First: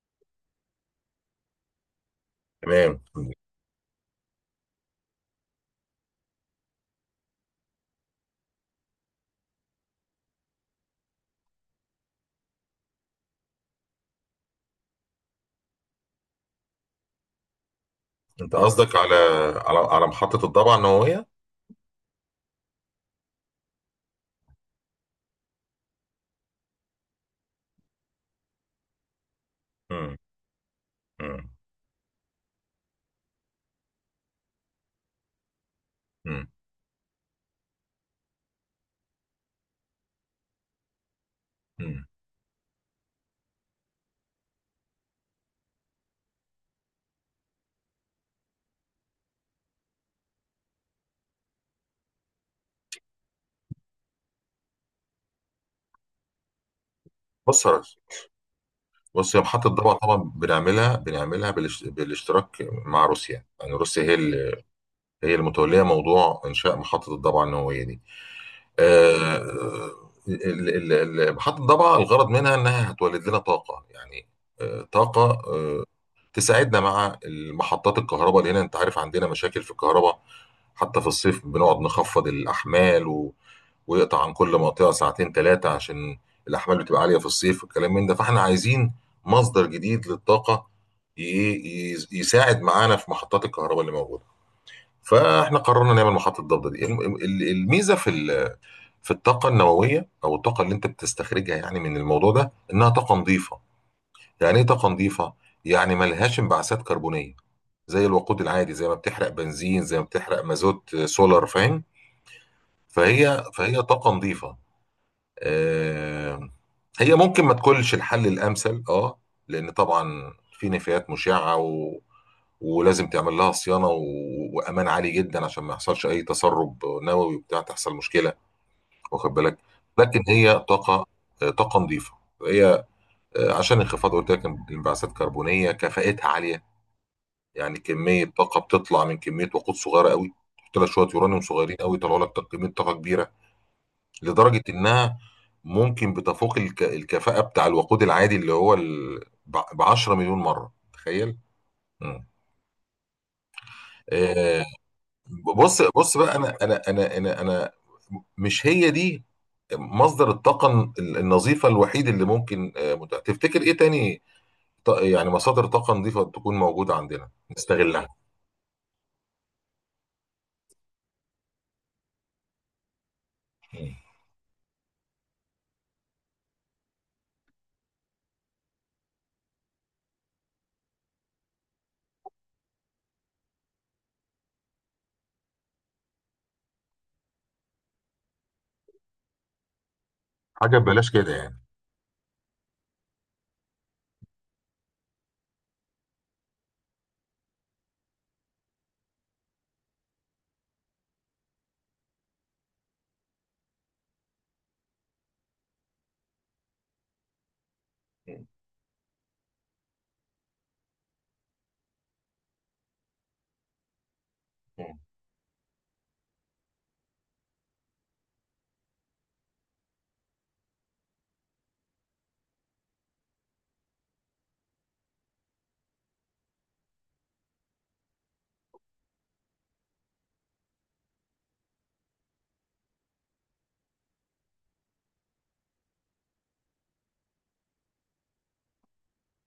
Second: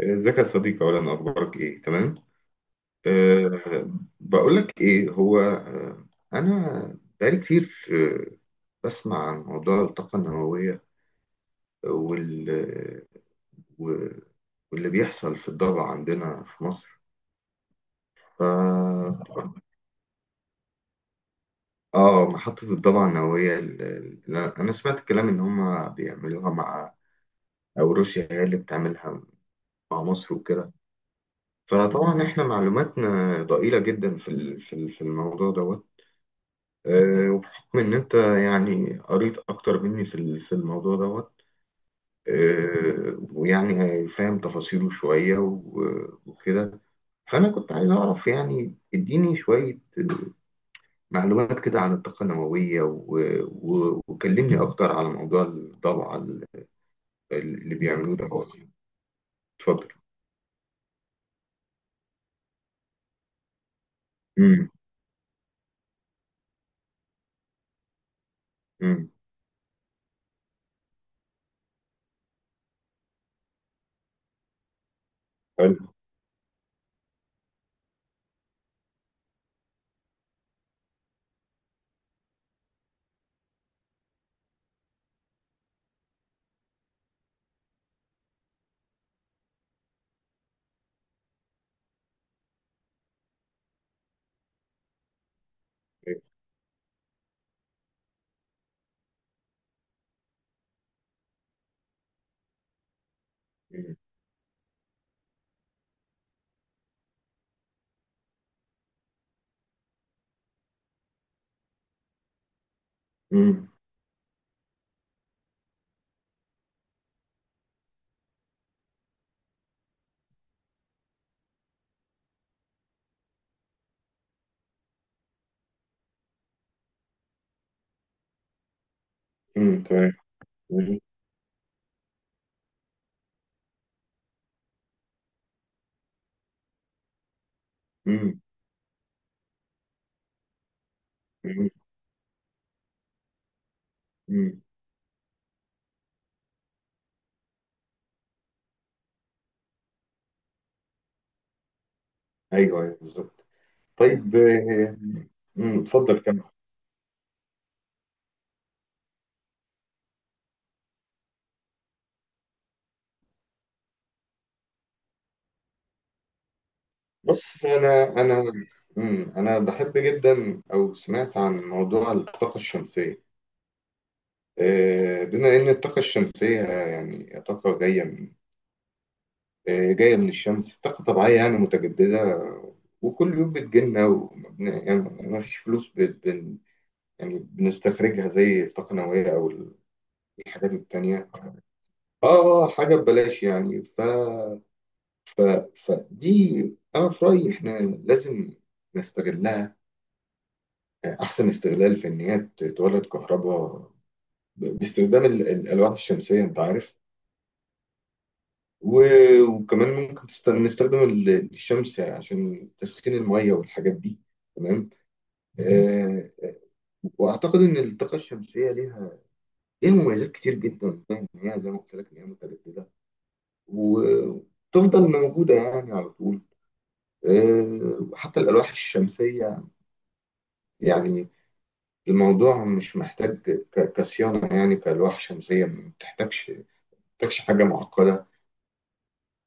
ازيك يا صديقي، اولا اخبارك ايه؟ تمام. تمام. أه. بقول لك ايه هو. انا بقالي كتير، بسمع عن موضوع الطاقه النوويه وال و- واللي بيحصل في الضبع عندنا في مصر. ف انت قصدك على محطه الضبعه النوويه؟ اه محطه الضبع النوويه. انا سمعت الكلام ان هم بيعملوها مع، او روسيا هي اللي بتعملها مع مم. مصر وكده. مم. فطبعا احنا معلوماتنا ضئيله جدا في الموضوع دوت. مم. وبحكم إن أنت يعني قريت أكتر مني في الموضوع دوت. مم. ويعني فاهم تفاصيله شوية وكده. فأنا كنت عايز أعرف، يعني اديني شوية آه، معلومات كده عن الطاقة النووية، وكلمني أكتر على موضوع الضبعة بص يا اللي ريس بيعملوه ده أصلا. بص يا محطه اتفضل. الضبعه طبعا بنعملها بالاشتراك مع روسيا. يعني روسيا امم. هي المتوليه موضوع انشاء محطه الضبعه النوويه دي. امم. آه، ال- ال- محطه الضبعه الغرض منها انها هتولد لنا طاقه، يعني طاقه آه، حلو. تساعدنا مع محطات الكهرباء اللي هنا. انت عارف عندنا مشاكل في الكهرباء، حتى في الصيف بنقعد نخفض الأحمال ويقطع عن كل منطقه ساعتين ثلاثه، عشان الاحمال بتبقى عاليه في الصيف والكلام من ده، فاحنا عايزين مصدر جديد للطاقه يساعد معانا في محطات الكهرباء اللي موجوده. فاحنا قررنا نعمل محطه ضبط دي. الميزه في الطاقه النوويه، او الطاقه اللي انت بتستخرجها يعني من الموضوع ده، انها طاقه نظيفه. امم. يعني ايه طاقه نظيفه؟ يعني ملهاش انبعاثات كربونيه زي الوقود العادي، زي ما بتحرق بنزين، زي ما بتحرق مازوت، سولار، فاهم؟ فهي امم. فهي طاقه نظيفه. آه، هي ممكن ما تكونش الحل الامثل، اه، لان طبعا في نفايات مشعه ولازم تعمل لها صيانه وامان عالي جدا عشان ما يحصلش اي تسرب نووي وبتاع تحصل مشكله، واخد بالك. امم. تمام. لكن هي امم. طاقه، طاقه نظيفه هي. عشان انخفاض قلت لك الانبعاثات الكربونيه، كفاءتها عاليه. يعني كميه امم. طاقه بتطلع من كميه وقود صغيره قوي. تحط لك شويه يورانيوم صغيرين قوي، يطلعوا لك كميه طاقه كبيره، لدرجة امم. إنها ممكن بتفوق الكفاءة بتاع الوقود العادي اللي هو ب 10 مليون مرة. تخيل. مم. أيوه، أيوه بالظبط. طيب. آه، بص بص اتفضل بقى كمل. أنا مش هي دي مصدر الطاقة النظيفة الوحيد اللي ممكن، متاح. تفتكر إيه تاني؟ يعني مصادر طاقة نظيفة تكون موجودة عندنا بص، انا نستغلها. انا انا بحب جدا، او سمعت عن موضوع الطاقه الشمسيه. مم. بما ان الطاقه الشمسيه يعني طاقه جايه من آه، جايه من الشمس، طاقه طبيعيه يعني متجدده. وكل يوم بتجيلنا. يعني ما فيش فلوس. بت- بن يعني بنستخرجها زي الطاقه النوويه او الحاجات حاجة ببلاش التانيه، كده اه. يعني. حاجه ببلاش يعني. ف... فدي، أنا في رأيي إحنا لازم نستغلها أحسن استغلال، في إن هي تولد كهرباء باستخدام الألواح الشمسية، أنت عارف. وكمان ممكن نستخدم الشمس عشان تسخين المية والحاجات دي. تمام. مم. آه وأعتقد إن الطاقة الشمسية ليها مميزات كتير جدا، يعني إن هي زي ما قلت لك إن هي متجددة وتفضل موجودة يعني على طول. وحتى الألواح الشمسية، يعني الموضوع مش محتاج كصيانة، يعني كألواح شمسية ما بتحتاجش حاجة معقدة،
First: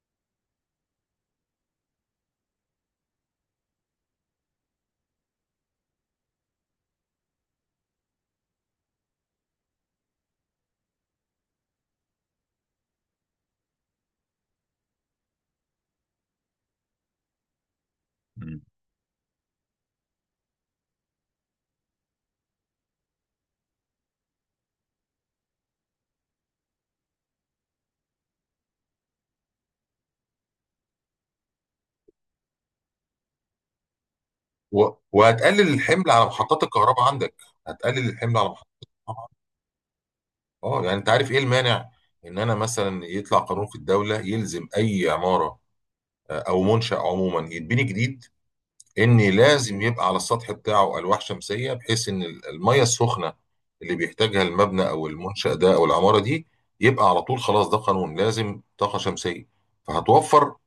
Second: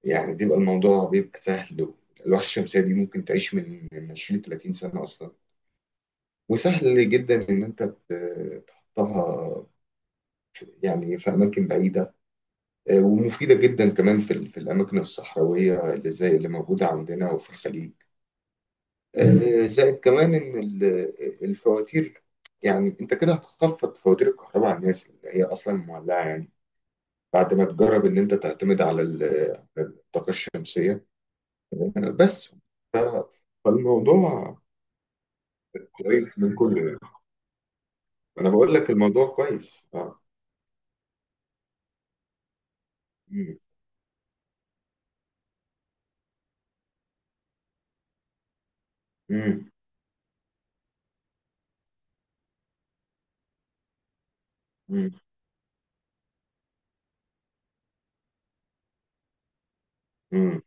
يعني بيبقى الموضوع بيبقى سهل. الألواح الشمسية دي ممكن تعيش من 20 30 سنة أصلا. وسهل جدا إن أنت تحطها يعني في أماكن بعيدة. ومفيدة جدا كمان في الأماكن الصحراوية اللي زي اللي موجودة عندنا وفي الخليج. مم. زائد كمان إن الفواتير، يعني أنت كده هتخفض فواتير الكهرباء على الناس اللي هي أصلا معلقة، يعني بعد ما تجرب ان انت تعتمد على الطاقه الشمسيه بس. ف- فالموضوع وهتقلل الحمل على كويس من محطات كله يعني. الكهرباء عندك. هتقلل الحمل على انا محطات بقول لك الكهرباء. الموضوع كويس، اه. اه يعني انت عارف ايه المانع ان انا مثلا يطلع مم. قانون في الدوله يلزم اي عماره، او منشا عموما يتبني جديد، ان مم. لازم يبقى على السطح بتاعه الواح شمسيه، بحيث ان الميه السخنه اللي بيحتاجها المبنى او مم. المنشا ده او العماره دي يبقى على طول. خلاص ده قانون، لازم طاقه شمسيه. فهتوفر مم.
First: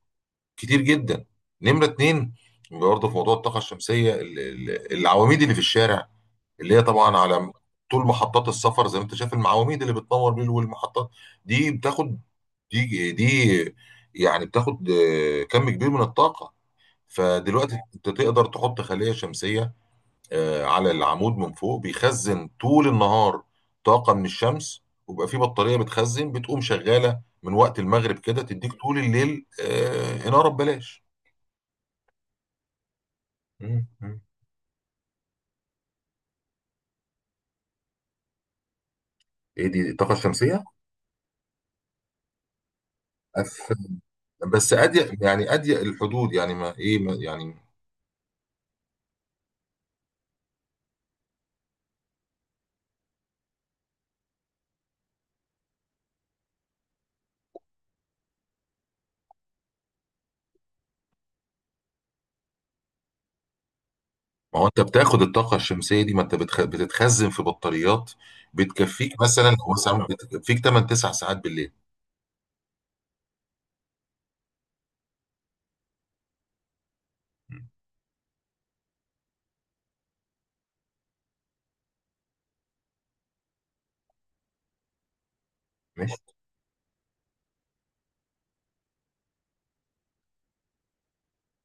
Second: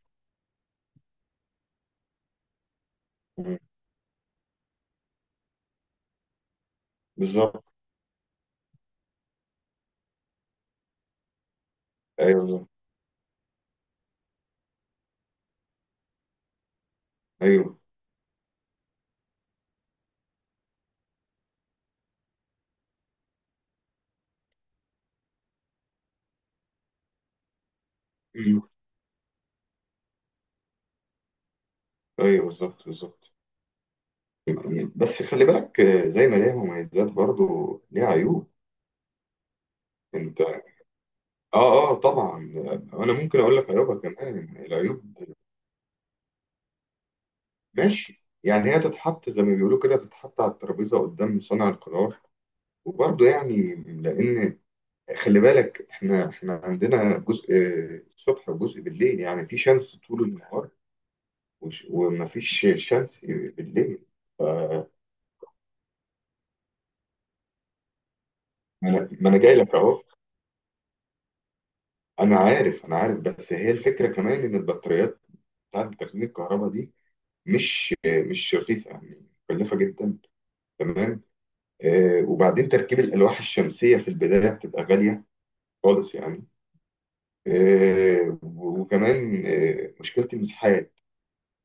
كتير جدا. نمره اتنين برضه في موضوع الطاقه مم. الشمسيه، العواميد اللي في الشارع اللي هي طبعا على بالظبط. طول محطات السفر، زي ما انت شايف المعواميد اللي بتنور بيه والمحطات، دي بتاخد، ايوه، بالظبط. دي يعني بتاخد كم كبير من الطاقة. ايوه. فدلوقتي انت تقدر تحط خلية شمسية، على العمود من فوق، بيخزن طول النهار طاقة من الشمس، ويبقى في بطارية بتخزن، بتقوم شغالة من وقت المغرب كده، مم. تديك طول الليل إنارة ببلاش. ايوه، بالظبط، بالظبط. مم. مم. يعني بس خلي بالك، زي ما ليها مميزات، برضو ليها عيوب. ايه دي الطاقة انت. الشمسية؟ اه، اه، طبعا. انا ممكن اقول لك أف- عيوبها كمان. بس العيوب، اضيق يعني اضيق الحدود، يعني ما ايه ما يعني. ماشي يعني، هي تتحط زي ما بيقولوا كده، تتحط على الترابيزه قدام صانع القرار. وبرضه يعني، لان خلي بالك احنا عندنا جزء الصبح وجزء بالليل. يعني في شمس طول النهار ومفيش شمس بالليل. ف- ما هو انت بتاخد الطاقه الشمسيه دي، ما انت بتتخزن في بطاريات، بتكفيك ما أنا جاي مثلا، هو لك اهو. بتكفيك 8 9 ساعات بالليل. انا عارف، انا عارف. بس هي الفكره كمان ان البطاريات بتاعت تخزين الكهرباء دي مش رخيصه، يعني مكلفه جدا. تمام. وبعدين تركيب الالواح الشمسيه في البدايه بتبقى غاليه خالص ماشي. يعني. وكمان، مشكلة المساحات.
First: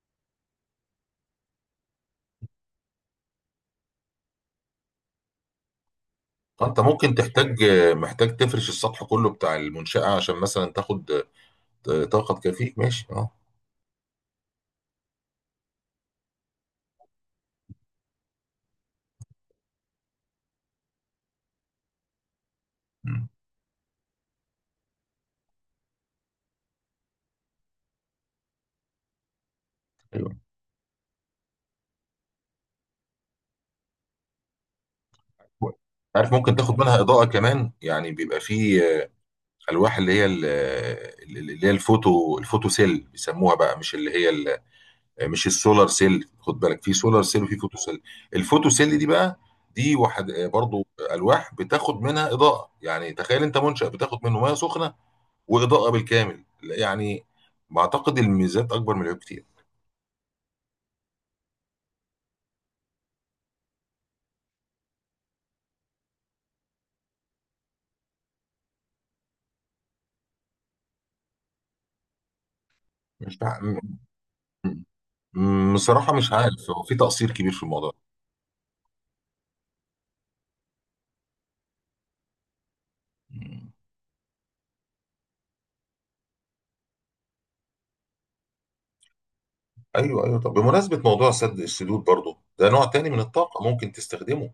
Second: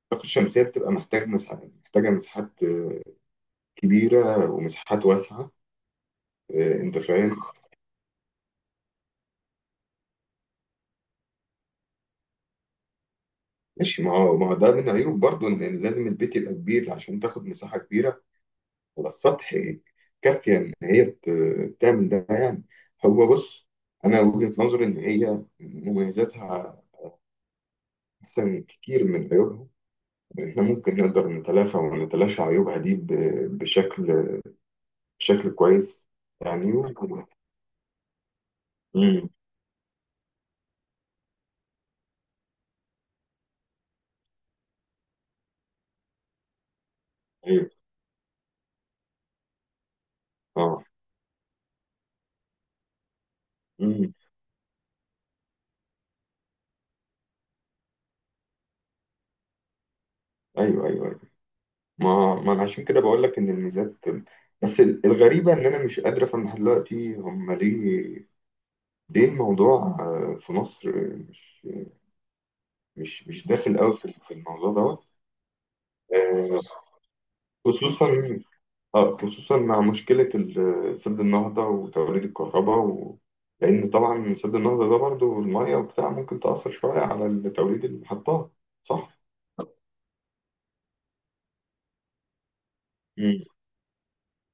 الطاقة الشمسية بتبقى محتاج مساحات، محتاجة مساحات كبيرة، ومساحات واسعة. فانت أنت ممكن فاهم؟ تحتاج، محتاج تفرش السطح كله بتاع المنشاه عشان مثلا تاخد طاقه تكفيك. ماشي، اه. ماشي. ما هو، ما هو ده من عيوب برضو، إن لازم البيت يبقى كبير عشان تاخد مساحة كبيرة على السطح كافية إن هي تعمل ده يعني. هو بص، أنا وجهة نظري إن هي مميزاتها أحسن كتير من عيوبها. ايوه إحنا ممكن نقدر نتلافى ونتلاشى عيوبها دي بشكل، كويس عارف، ممكن يعني. تاخد منها اضاءه كمان، يعني بيبقى في امم. الواح اللي هي الفوتو سيل بيسموها بقى، مش اللي هي، مش السولار سيل. خد بالك، في سولار سيل وفي ايوه. فوتو سيل. الفوتو سيل دي بقى دي واحد، اه. برضو الواح بتاخد منها اضاءه. يعني تخيل انت منشأ امم. بتاخد منه ميه سخنه واضاءه بالكامل، يعني بعتقد الميزات اكبر من العيوب كتير. ايوه، ايوه، ايوه. ما ما انا عشان كده بقول لك ان الميزات. بس الغريبه ان انا مش قادر افهم لحد دلوقتي هم ليه، ليه الموضوع في مصر مش مش مش مش بع... داخل م- قوي في الموضوع دوت. م- بصراحه مش آه، عارف، هو في تقصير كبير في الموضوع. خصوصا، اه، خصوصا مع مشكله سد النهضه وتوليد الكهرباء. مم. لان طبعا سد النهضه ده برضو الميه وبتاع ممكن تاثر شويه على توليد المحطات، صح؟ ايوه ايوه. طب بمناسبه موضوع سد السدود برضو، ده نوع تاني من الطاقه ممكن تستخدمه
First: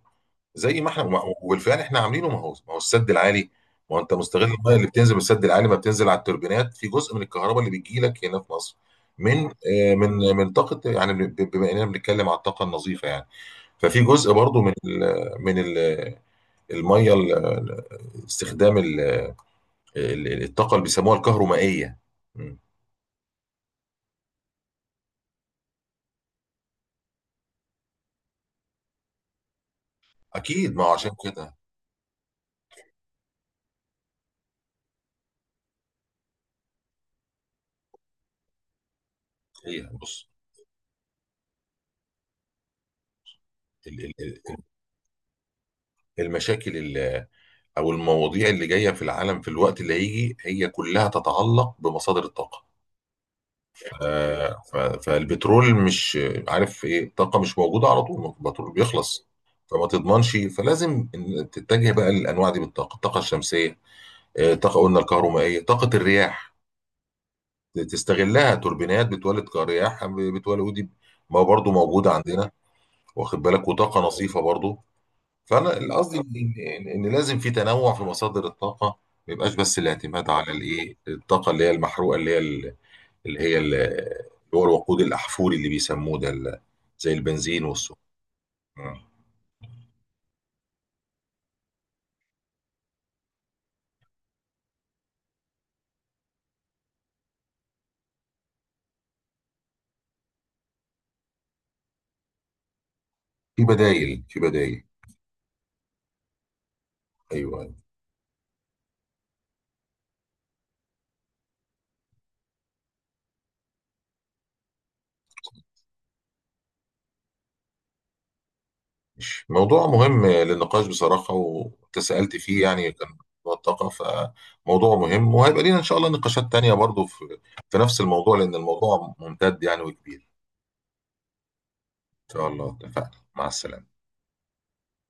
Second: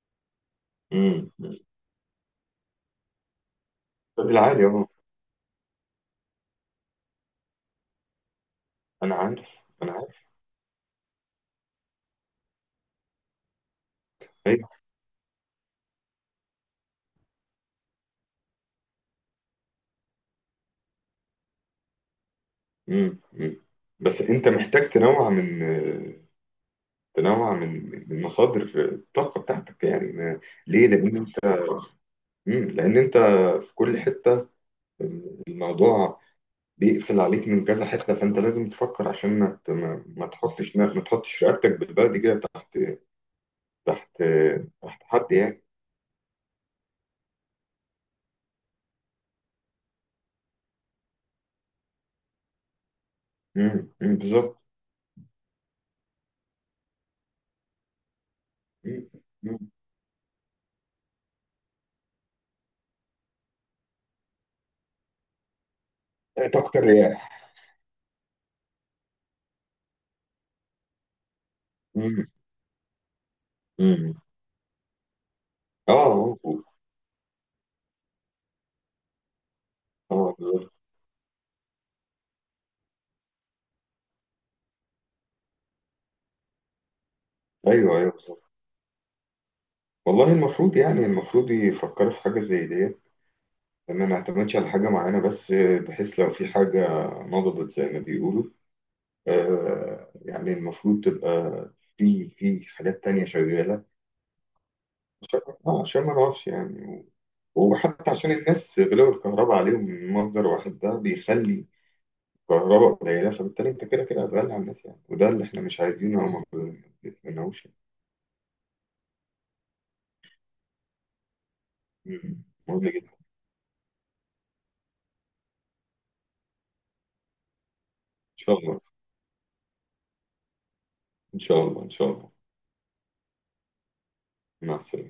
زي ما احنا امم. وبالفعل احنا عاملينه، ما هو السد العالي. ما هو انت مستغل بالعادي، الميه اللي اه. بتنزل من السد العالي، ما بتنزل على التوربينات في جزء من الكهرباء اللي بتجي لك هنا في مصر، انا من عارف، انا من عارف. من طاقه يعني، بما اننا بنتكلم على الطاقه النظيفه، يعني ففي جزء برضو ايوه. من ال من ال الميه، استخدام الطاقه اللي بيسموها الكهرومائيه. مم. امم. أمم. بس انت محتاج تنوع من مصادر الطاقه بتاعتك يعني. اكيد ما ليه؟ هو عشان لان انت. كده. لان انت في كل حته الموضوع بيقفل عليك من كذا حته. فانت لازم تفكر عشان ما ت- هي ما ما بص تحطش ما تحطش رقبتك بالبلدي كده تحت، ال- تحت ال- تحت حد يعني. المشاكل او المواضيع اللي جايه في العالم في الوقت اللي هيجي، هي كلها تتعلق بمصادر الطاقه. امم. أمم، بالظبط. فالبترول مش عارف ايه، الطاقه مش موجوده على طول، البترول أمم. بيخلص. أمم. فما تضمنش، فلازم إن تتجه بقى للانواع دي، بالطاقه الطاقه الشمسيه، الطاقه قلنا الكهرومائيه، طاقه الرياح طاقه الرياح. تستغلها توربينات بتولد كرياح بتولد، ودي ما برضو موجوده امم. عندنا، واخد بالك. وطاقه أمم. نظيفه برضو. فانا القصدي اه، ان اه. إن لازم في تنوع في مصادر الطاقه، ما يبقاش بس الاعتماد على بالظبط. الايه، الطاقه اللي هي المحروقه اللي هو الوقود الاحفوري اللي بيسموه ده، زي البنزين والسوء. ايوه، ايوه بالظبط. والله، المفروض يعني يفكروا في حاجه زي ديت. ان ما نعتمدش على حاجه معينه بس، بحيث لو في حاجه نضبط زي ما بيقولوا. يعني المفروض تبقى في حاجات تانية في شغاله، بدايل في بدايل. عشان، عشان ما نقفش يعني. ايوه. وحتى عشان الناس غلاوه الكهرباء عليهم من مصدر واحد ده بيخلي الكهرباء قليله، فبالتالي انت كده كده هتغلي على الناس يعني. وده اللي احنا مش عايزينه او ما بنتمناهوش يعني. مش موضوع مهم للنقاش بصراحه وتسألت مم. فيه مهم يعني، كان جدا. موضوع الطاقه، فموضوع مهم، وهيبقى لينا ان شاء الله نقاشات تانية برضو في في نفس الموضوع، ان لان شاء الله، الموضوع ممتد يعني وكبير. ان شاء الله، ان شاء الله. ان شاء الله اتفقنا. مع السلامه. مع السلامه.